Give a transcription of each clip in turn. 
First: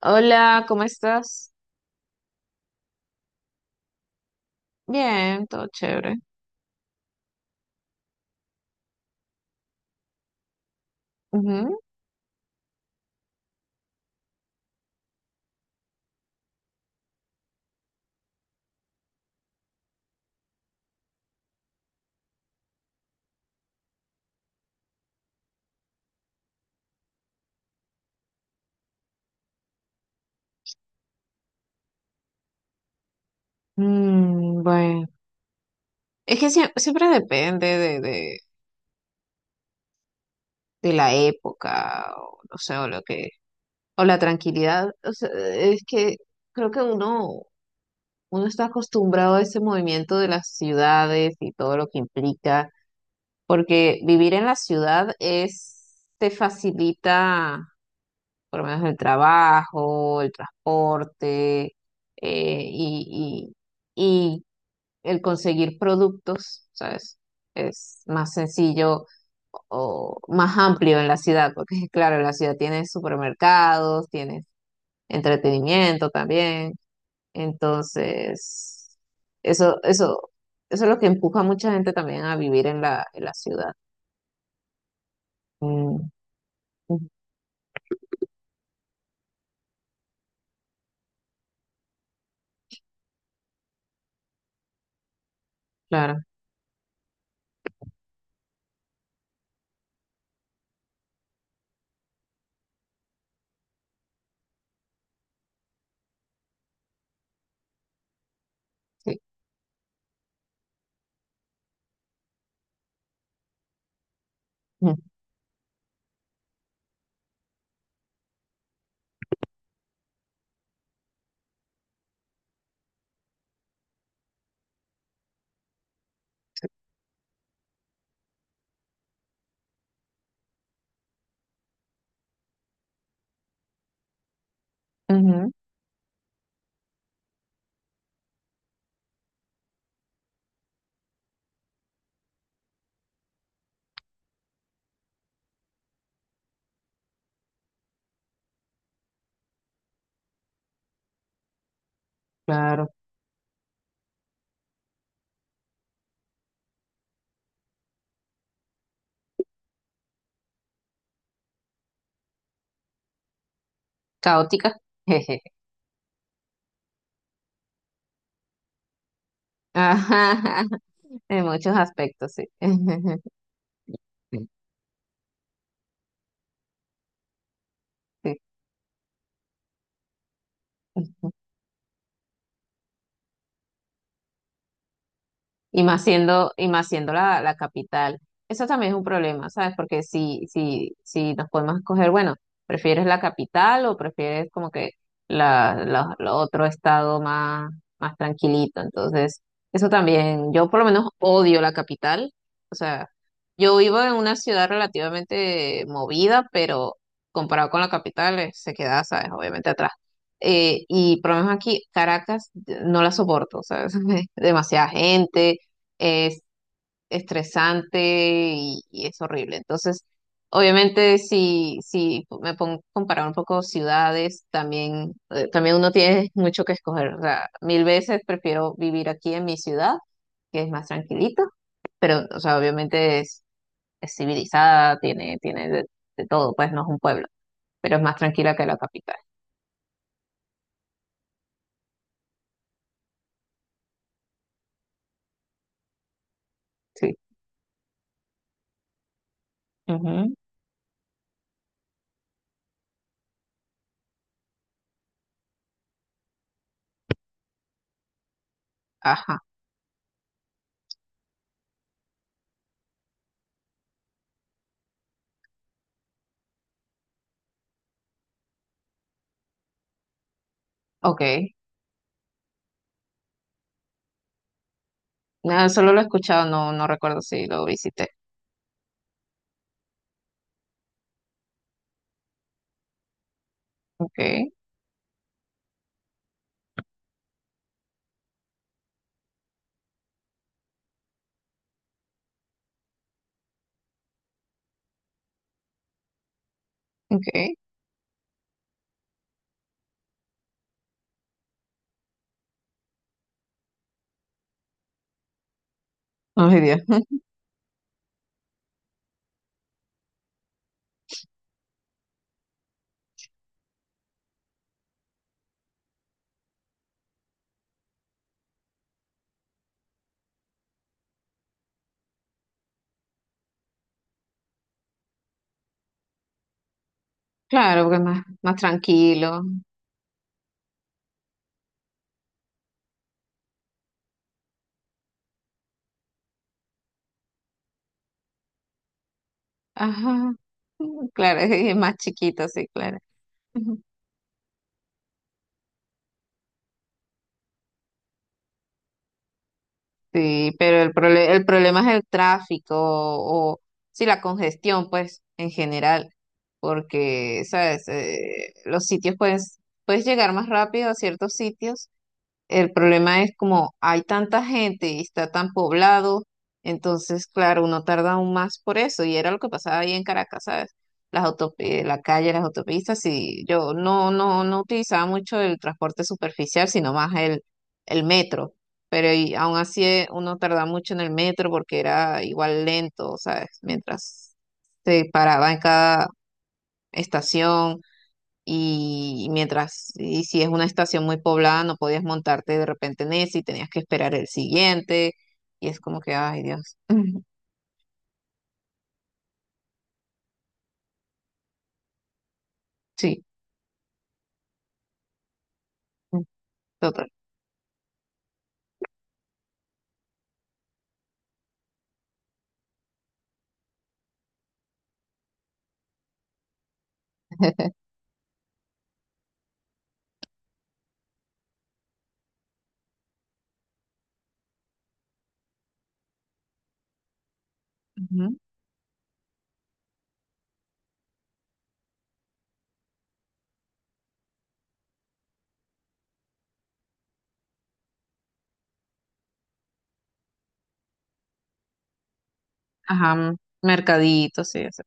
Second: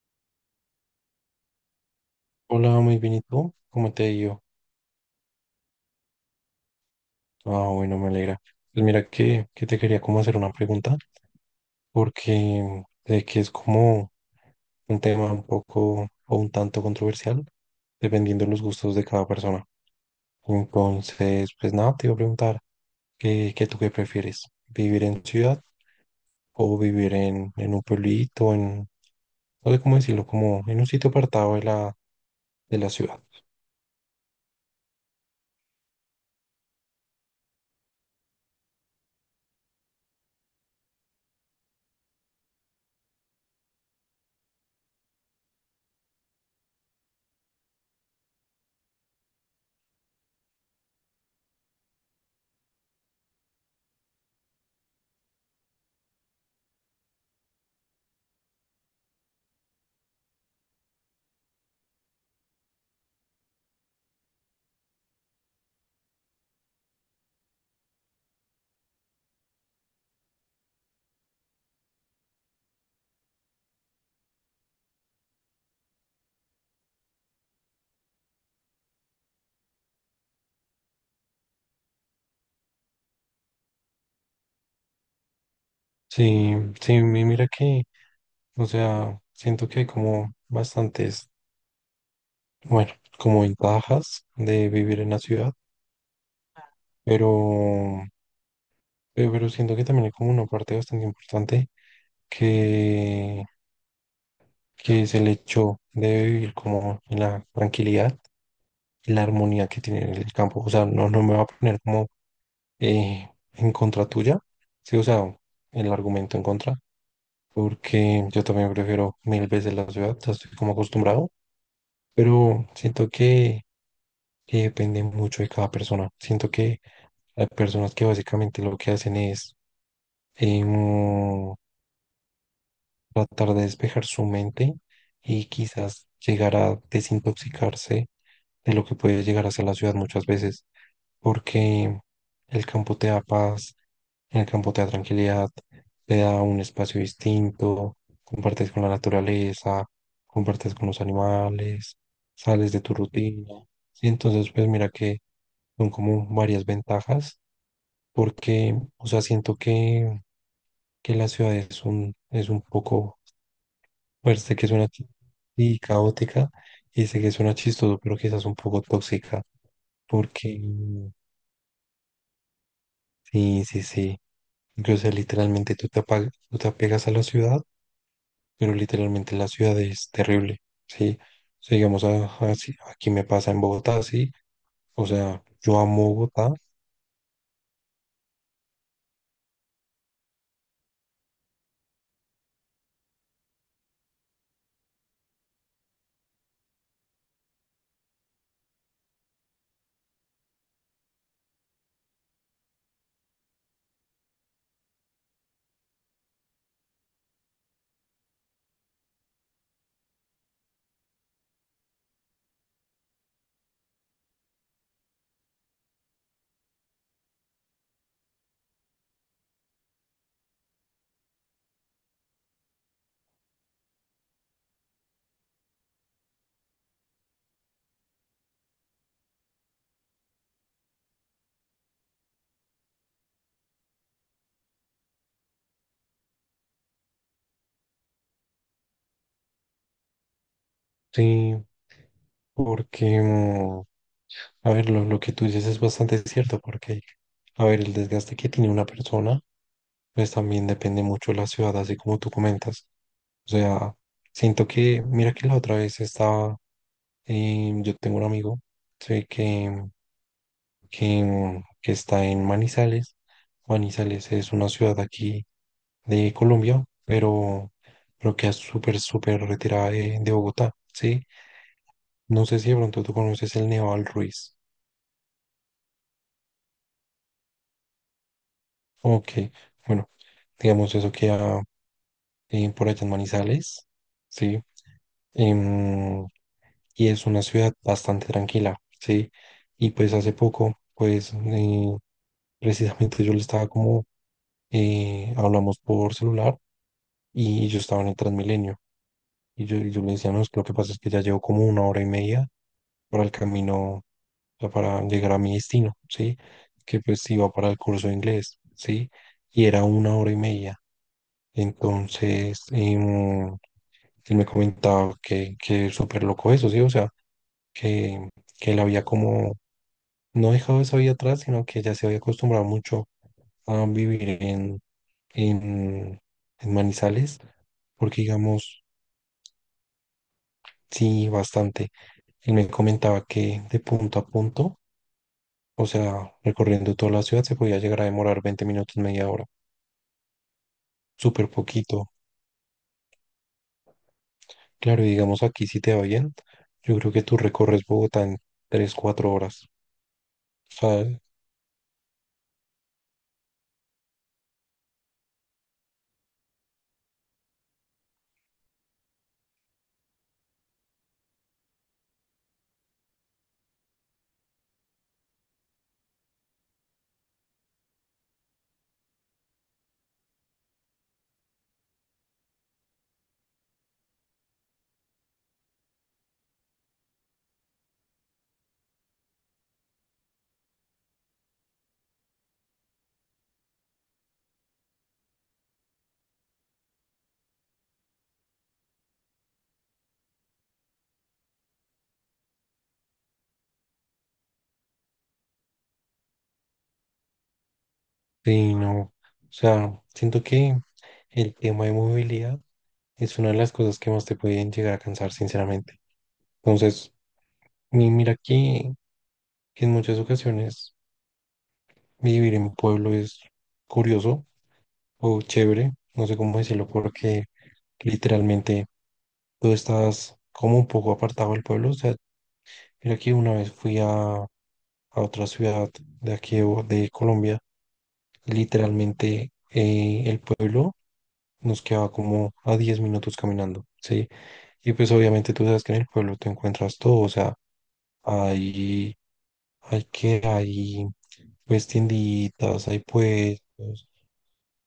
Hola, ¿cómo estás? Hola, muy bien, ¿y tú? ¿Cómo te ha ido? Bien, todo chévere. Ah, bueno, me alegra. Pues mira que te quería como hacer una pregunta, Ujú. porque sé que es como un tema un poco o un tanto controversial, dependiendo de los gustos de cada persona. Entonces, pues nada, te iba a preguntar, ¿qué tú qué prefieres? ¿Vivir en ciudad o vivir en un pueblito, en, no sé cómo decirlo, como en un sitio apartado de la ciudad? Mm, bueno, es que siempre depende de de la época, o no sé, o la tranquilidad. O sea, es que creo que uno está acostumbrado a ese movimiento de las ciudades y todo lo que implica, porque vivir en la ciudad es, te facilita por lo menos el trabajo, el transporte, eh, y y- y el conseguir productos, ¿sabes? Es más sencillo o más amplio en la ciudad, porque claro, en la ciudad tienes supermercados, tienes entretenimiento también. Entonces, eso, eso, eso es lo que empuja a mucha gente también a vivir en en la ciudad. Mm, Sí, sí, ujú, mira que, o sea, siento que hay como bastantes. Bueno, como ventajas de vivir en la ciudad, claro, pero, pero siento que también hay como una parte bastante importante que, que es el hecho de vivir como en la tranquilidad y sí. la armonía que tiene el campo. O sea, no, no me va a poner como en contra tuya, Mm, sí, o sea, el argumento en contra, porque yo también prefiero mil veces la ciudad, ya estoy como acostumbrado, pero siento que depende mucho de cada persona. Siento que hay personas que básicamente lo que hacen es em, tratar de despejar su mente y ujú, quizás llegar a desintoxicarse de lo que puede llegar a ser la ciudad muchas veces, porque el campo te da paz, el campo te da tranquilidad, te da un espacio distinto, compartes con la naturaleza, compartes con los animales, sales de claro. tu rutina. Y entonces, pues mira que son como varias ventajas, porque, o sea, siento que la ciudad es un poco, pues sé que Caótica. suena Jeje. y caótica y sé que suena chistoso, pero quizás un poco tóxica, porque Ajá, mm, en muchos aspectos, sí. sí, sí, sí, o sea, literalmente tú te, tú te apegas a la ciudad, pero literalmente la ciudad es terrible, ¿sí? Sí. O sea, digamos, aquí me pasa en Bogotá, ¿sí? O sea, yo amo Bogotá, Y más siendo la capital. Eso también es un problema, ¿sabes? Porque si nos podemos escoger, bueno, ¿prefieres la capital o prefieres como que la otro más tranquilito? Entonces, eso también, yo por lo menos odio la capital. O sea, yo vivo en una ciudad relativamente movida, pero comparado con la capital, se queda, ¿sabes? Obviamente atrás. Y por lo menos aquí, Caracas, no la soporto, ¿sabes? Demasiada gente es estresante y es horrible. Entonces, obviamente, si me pongo a comparar un poco ciudades, también, también uno tiene mucho que escoger. O sea, mil veces prefiero vivir aquí en mi ciudad, que es más tranquilito, pero, o sea, obviamente es civilizada, tiene de todo, pues no es un pueblo, pero es más tranquila que la capital. sí. Porque, mm, a ver, lo que tú dices es bastante cierto, porque, Sí. a ver, el desgaste que tiene una persona, pues Ujú. también depende mucho de la ciudad, así como tú comentas. O sea, siento que, mira que la otra vez estaba, yo tengo un amigo, sí, Ajá, que está en Manizales. Manizales es una ciudad aquí de Colombia, pero queda súper, súper retirada de Bogotá, ok. ¿sí? No sé si de pronto tú conoces el Nevado del Ruiz. Nada, solo lo he escuchado, no recuerdo si lo visité. Ok, bueno, digamos eso queda por allá en Manizales, Ok, ¿sí? Em, y es una ciudad bastante tranquila, ¿sí? Y pues hace poco, pues precisamente yo le estaba como, hablamos por celular ok. y yo estaba en el Transmilenio. Y yo le decía, no, es que lo que pasa es que ya llevo como 1 hora y media para el camino, o sea, para llegar a mi destino, ¿sí? Ay, Dios. Que pues iba para el curso de inglés, ¿sí? Y era 1 hora y media. Entonces, él me comentaba que es súper loco eso, ¿sí? O sea, que, que él había como no dejado esa vida atrás, sino que ya se había acostumbrado mucho a vivir en, en Manizales, Claro, porque es porque más digamos, tranquilo. sí, bastante. Él me comentaba que de punto a punto, o sea, recorriendo toda la ciudad se podía llegar a demorar 20 minutos, media hora, Ajá. Claro, súper es más poquito. chiquito, sí, claro. Ujú. Claro, y digamos aquí si te va bien, yo creo que tú recorres Bogotá en 3 o 4 horas, Sí, pero el ¿sabes? El problema es el tráfico o, sí, la congestión, pues, en general, porque, ¿sabes? Los sitios, pues, puedes llegar más rápido a ciertos sitios. El problema es como hay tanta gente y está tan poblado, entonces, claro, uno tarda aún más por eso. Y era lo que pasaba ahí en Caracas, ¿sabes? La calle, las autopistas, y yo no utilizaba mucho el transporte superficial, sino más el metro. Pero y aún así uno tardaba mucho en el metro porque era igual lento, ¿sabes? Mientras se paraba en cada estación y mientras, y si es una estación muy poblada, no podías montarte de repente en ese y tenías que esperar el siguiente. Y es como que, ay Dios. Sí, no. O sea, siento que el tema de movilidad Sí, es una de las cosas que más te pueden llegar a cansar, sinceramente. mm, total. Entonces, mira que en muchas ocasiones vivir en mi pueblo es curioso o chévere, no sé cómo decirlo, porque literalmente tú estás como un poco apartado del pueblo. O sea, mira que una vez fui a otra ciudad de aquí de de Colombia. Ujú. Literalmente el pueblo nos quedaba como a 10 minutos caminando, ¿sí? Y pues obviamente tú sabes que en el pueblo te encuentras todo. O sea, hay, hay pues tienditas, hay Ajá, puestos. mercadito, sí, o sea,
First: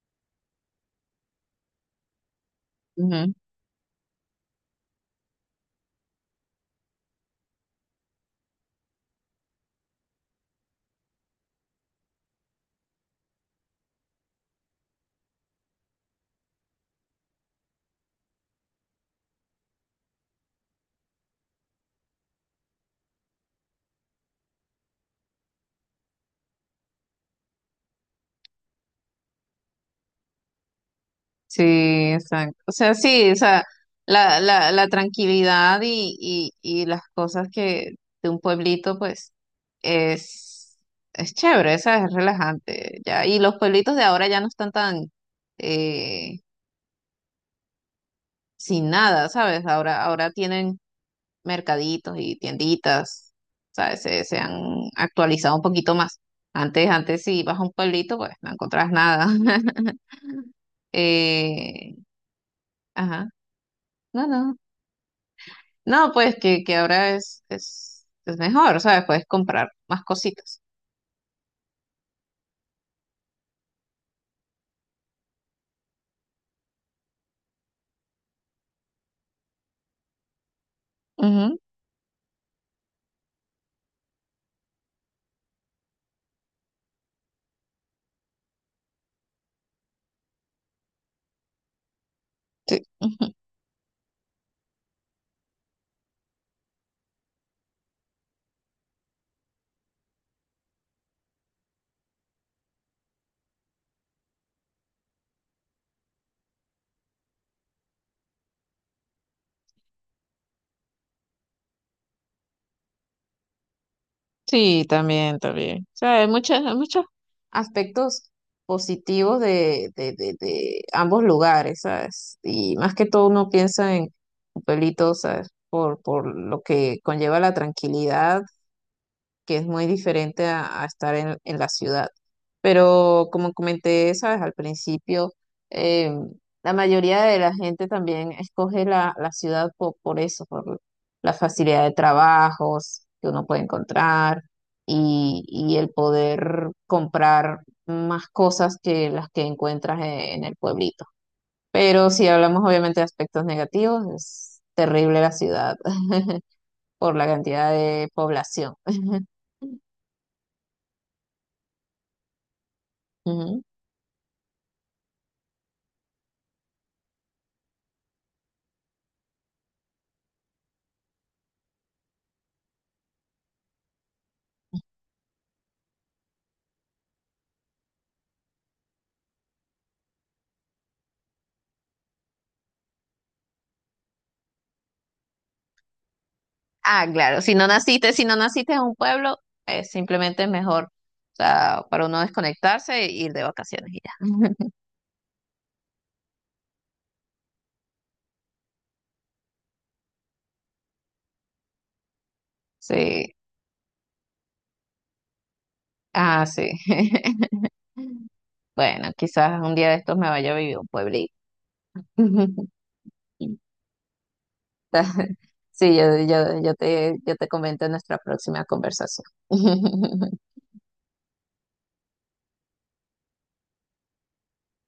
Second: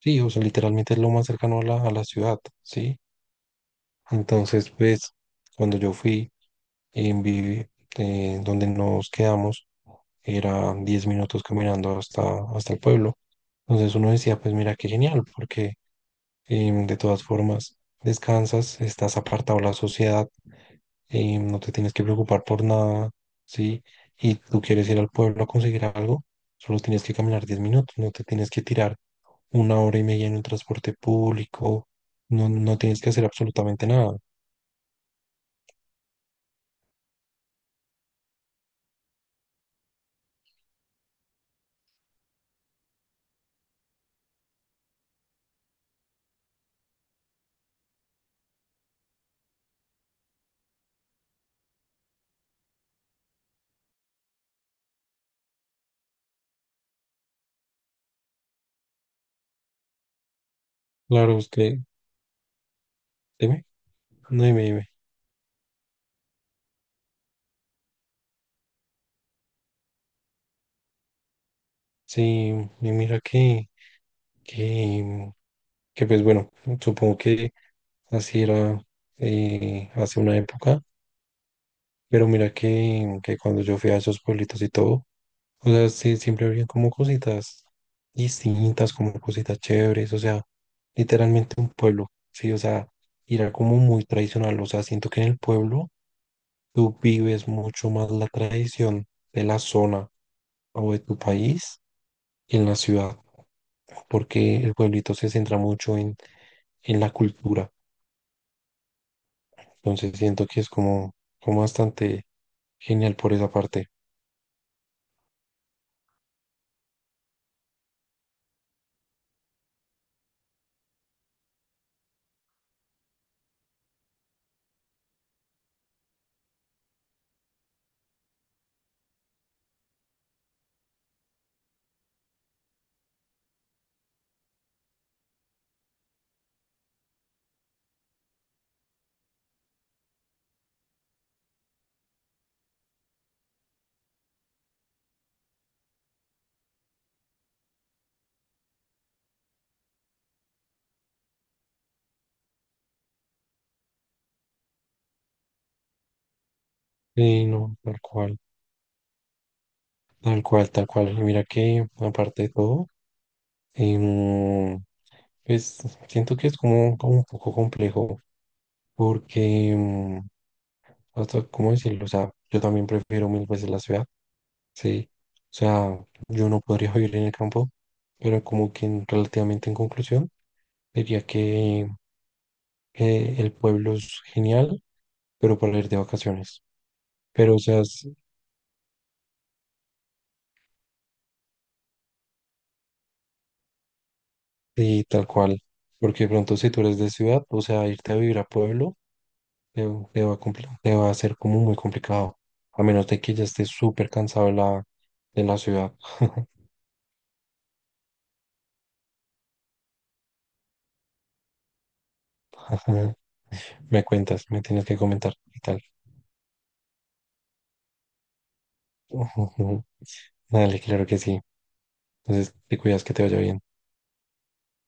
Sí, o sea, literalmente es lo más cercano a a la ciudad, ¿sí? ujú. Entonces, pues, cuando yo fui... en vi- donde nos quedamos era 10 minutos caminando hasta el pueblo. Entonces uno decía, pues mira qué genial, porque de todas formas descansas, estás apartado de la sociedad, no te tienes que preocupar por nada, ¿sí? Y tú quieres ir al pueblo a conseguir algo, solo tienes que caminar 10 minutos, no te tienes que tirar 1 hora y media en un transporte Sí, público, no, exacto. O no sea, tienes que hacer sí, o sea, absolutamente nada. La tranquilidad y las cosas que de un pueblito, pues, es, es chévere, ¿sabes? Es relajante, ya. Y los pueblitos de ahora ya no están tan, eh, sin nada, ¿sabes? Ahora tienen mercaditos y tienditas, ¿sabes? Se han actualizado un poquito más. Antes si ibas a un pueblito, pues no encontrabas nada. Claro, es que, Eh, ajá, dime, no, no no. dime, dime. No, pues que ahora es mejor, ¿sabes? Puedes comprar más cositas. Sí, y mira que, que pues bueno, supongo que así era hace una época, Ujú, pero mira que cuando yo fui a esos pueblitos y todo, o sea, sí, siempre había como cositas distintas, como cositas chéveres, o sea, literalmente un pueblo, sí, o sí. sea, era como muy tradicional, o sea, siento que en el pueblo tú vives mucho más la tradición de la zona o de tu país en la ciudad, porque el pueblito se centra mucho en la cultura. Entonces siento que es como, como bastante genial por esa parte. Sí, también, también. O sea, hay muchas, hay muchos aspectos positivos de ambos lugares, ¿sabes? Y más que todo uno piensa en Copelito, ¿sabes? Por lo que conlleva la tranquilidad que es muy diferente a estar en la ciudad. Pero como comenté, sabes, al principio, eh, la mayoría de la gente también escoge la ciudad por, eso, por la facilidad de trabajos que uno puede encontrar y el poder comprar más cosas que las que encuentras en el pueblito. Pero si hablamos obviamente de aspectos negativos, es terrible la ciudad por la Sí, cantidad no, tal de cual, población. tal cual, tal cual. Y mira que aparte de todo, Ujú. em, pues siento que es como, como un poco complejo, porque, hasta, ¿cómo decirlo? O sea, yo también prefiero mil veces la ciudad, sí. O sea, yo no podría vivir en el campo, pero como que relativamente en conclusión. Diría que el pueblo es genial, pero para ir de vacaciones. Ah, claro, Pero, o sea, si no naciste en un pueblo, simplemente es mejor, o sea, para uno desconectarse e ir de vacaciones y ya. sí, tal cual. Porque de pronto si tú eres de ciudad, o sea, irte a vivir a pueblo te, te va a te va a ser como muy complicado. A menos de que Sí, ya estés súper cansado de de la ciudad. ah, sí. Bueno, quizás un día de estos me vaya a vivir a un pueblito. Me cuentas, me tienes que comentar y tal. Sí, yo te comento en nuestra próxima conversación. Dale, claro que sí. Entonces, te cuidas que te vaya bien.